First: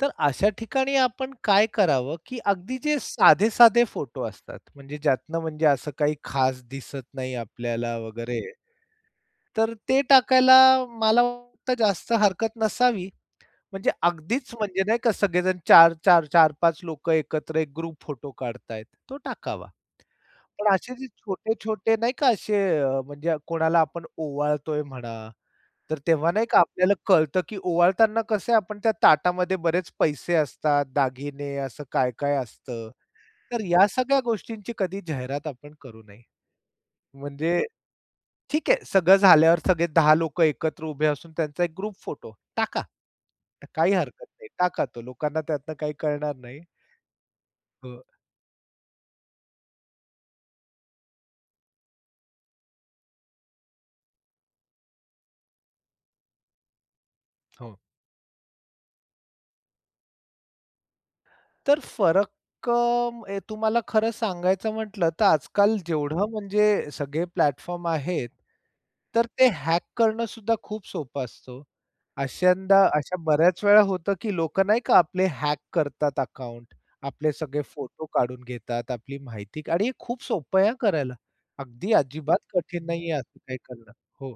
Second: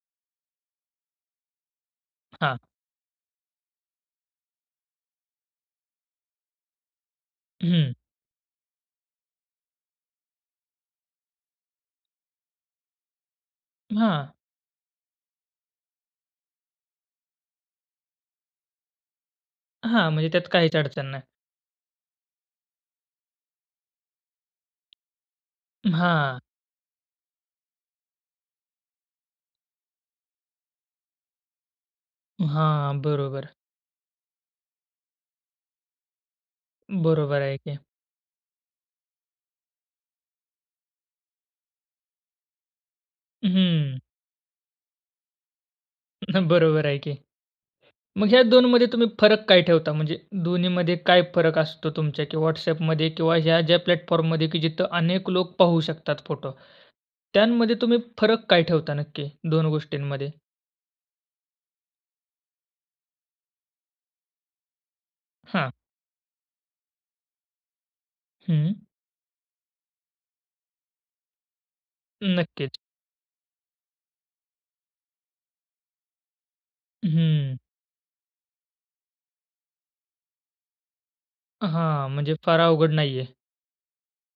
तर अशा ठिकाणी आपण काय करावं, की हां. अगदी जे साधे-साधे फोटो असतात, म्हणजे ज्यातनं म्हणजे असं काही खास दिसत नाही हम्म. आपल्याला वगैरे, तर ते टाकायला मला वाटतं जास्त हरकत नसावी. म्हणजे हां. अगदीच म्हणजे नाही का सगळेजण 4-4 4-5 लोकं एकत्र एक ग्रुप फोटो काढतायेत, तो टाकावा. हां, म्हणजे त्यात पण काहीच असे अडचण जे नाही. छोटे-छोटे नाही का, असे म्हणजे कोणाला आपण ओवाळतोय म्हणा, तर तेव्हा हां. नाही का आपल्याला कळतं, की ओवाळताना कसं आपण त्या ताटामध्ये बरेच पैसे असतात, दागिने असं काय-काय अ, असतं, हां, बरोबर. तर या सगळ्या गोष्टींची कधी जाहिरात आपण करू नये. बरोबर आहे म्हणजे ते. ठीक आहे, सगळं झाल्यावर सगळे 10 लोकं एकत्र उभे असून त्यांचा एक ग्रुप फोटो टाका. काही हम्म. हरकत नाही, टाका तो, लोकांना त्यातनं काही कळणार नाही. बरोबर आहे, की. अ म्हणजे ह्या 2 मध्ये तुम्ही फरक काय ठेवता? म्हणजे दोन्हीमध्ये काय फरक असतो तुमच्या किंवा WhatsAppमध्ये किंवा ह्या ज्या प्लॅटफॉर्ममध्ये, की जिथे अनेक लोक पाहू शकतात फोटो, त्यामध्ये हो. तुम्ही फरक काय ठेवता नक्की 2 गोष्टींमध्ये? तर फरक अ, तुम्हाला खरं सांगायचं म्हटलं, तर हां. आज-काल जेवढं म्हणजे सगळे प्लॅटफॉर्म आहेत, हम्म. तर ते हॅक करणं सुद्धा खूप सोपं असतं हो. नक्कीच. अश्यांदा अशा बऱ्याच वेळा होतं, की लोकं नाही का आपले हॅक करतात अकाउंट, आपले हम्म. सगळे फोटो काढून घेतात, आपली माहिती का आणि हे खूप सोपं आहे हा करायला. अगदी, हां, म्हणजे अजिबात फार कठीण अवघड नाहीये नाही आहे. असं काही करणं, हो.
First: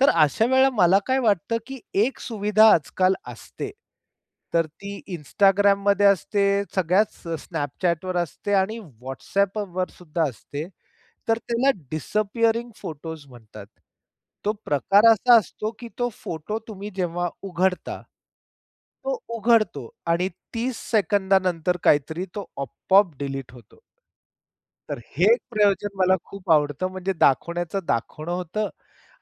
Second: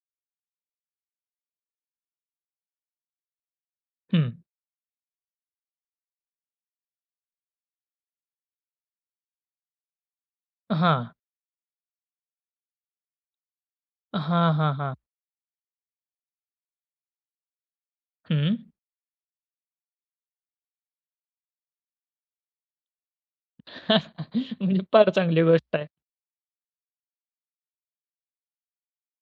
तर अशा वेळेला मला काय वाटतं, की एक सुविधा आज-काल असते. हम्म. तर ती Instagramमध्ये असते, सगळ्याच Snapchatवर असते आणि WhatsAppवर सुद्धा असते. हां. तर त्याला डिसअपियरिंग फोटोज् म्हणतात. तो हां, हां, हां. प्रकार असा असतो, की तो फोटो तुम्ही जेव्हा उघडता, हं. तो उघडतो आणि 30 सेकंदानंतर काहीतरी तो आपोआप डिलीट होतो. म्हणजे तर फार हे एक चांगली गोष्ट आहे. प्रयोजन मला खूप आवडतं. म्हणजे दाखवण्याचं दाखवणं होतं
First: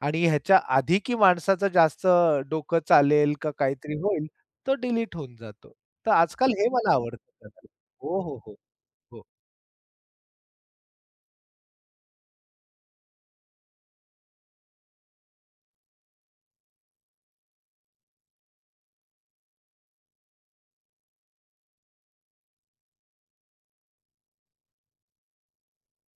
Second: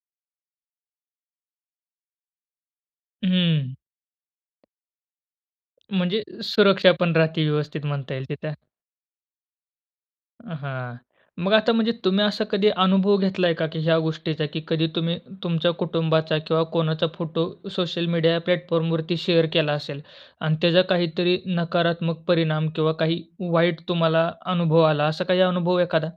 आणि ह्याच्या आधी की माणसाचं जास्त डोकं चालेल का हम्म. काहीतरी होईल, तो डिलीट होऊन जातो. तर म्हणजे आज-काल हे सुरक्षा मला पण राहते, आवडतं, व्यवस्थित म्हणता हो, येईल हो, तिथे. हो. हो. हां, मग आता म्हणजे तुम्ही असा कधी अनुभव घेतलाय का, की ह्या गोष्टीचा की कधी तुम्ही तुमच्या कुटुंबाचा किंवा कोणाचा फोटो सोशल मीडिया प्लॅटफॉर्मवरती शेअर केला असेल आणि त्याचा काहीतरी नकारात्मक परिणाम किंवा काही वाईट तुम्हाला अनुभव आला? असा काही अनुभव एखादा?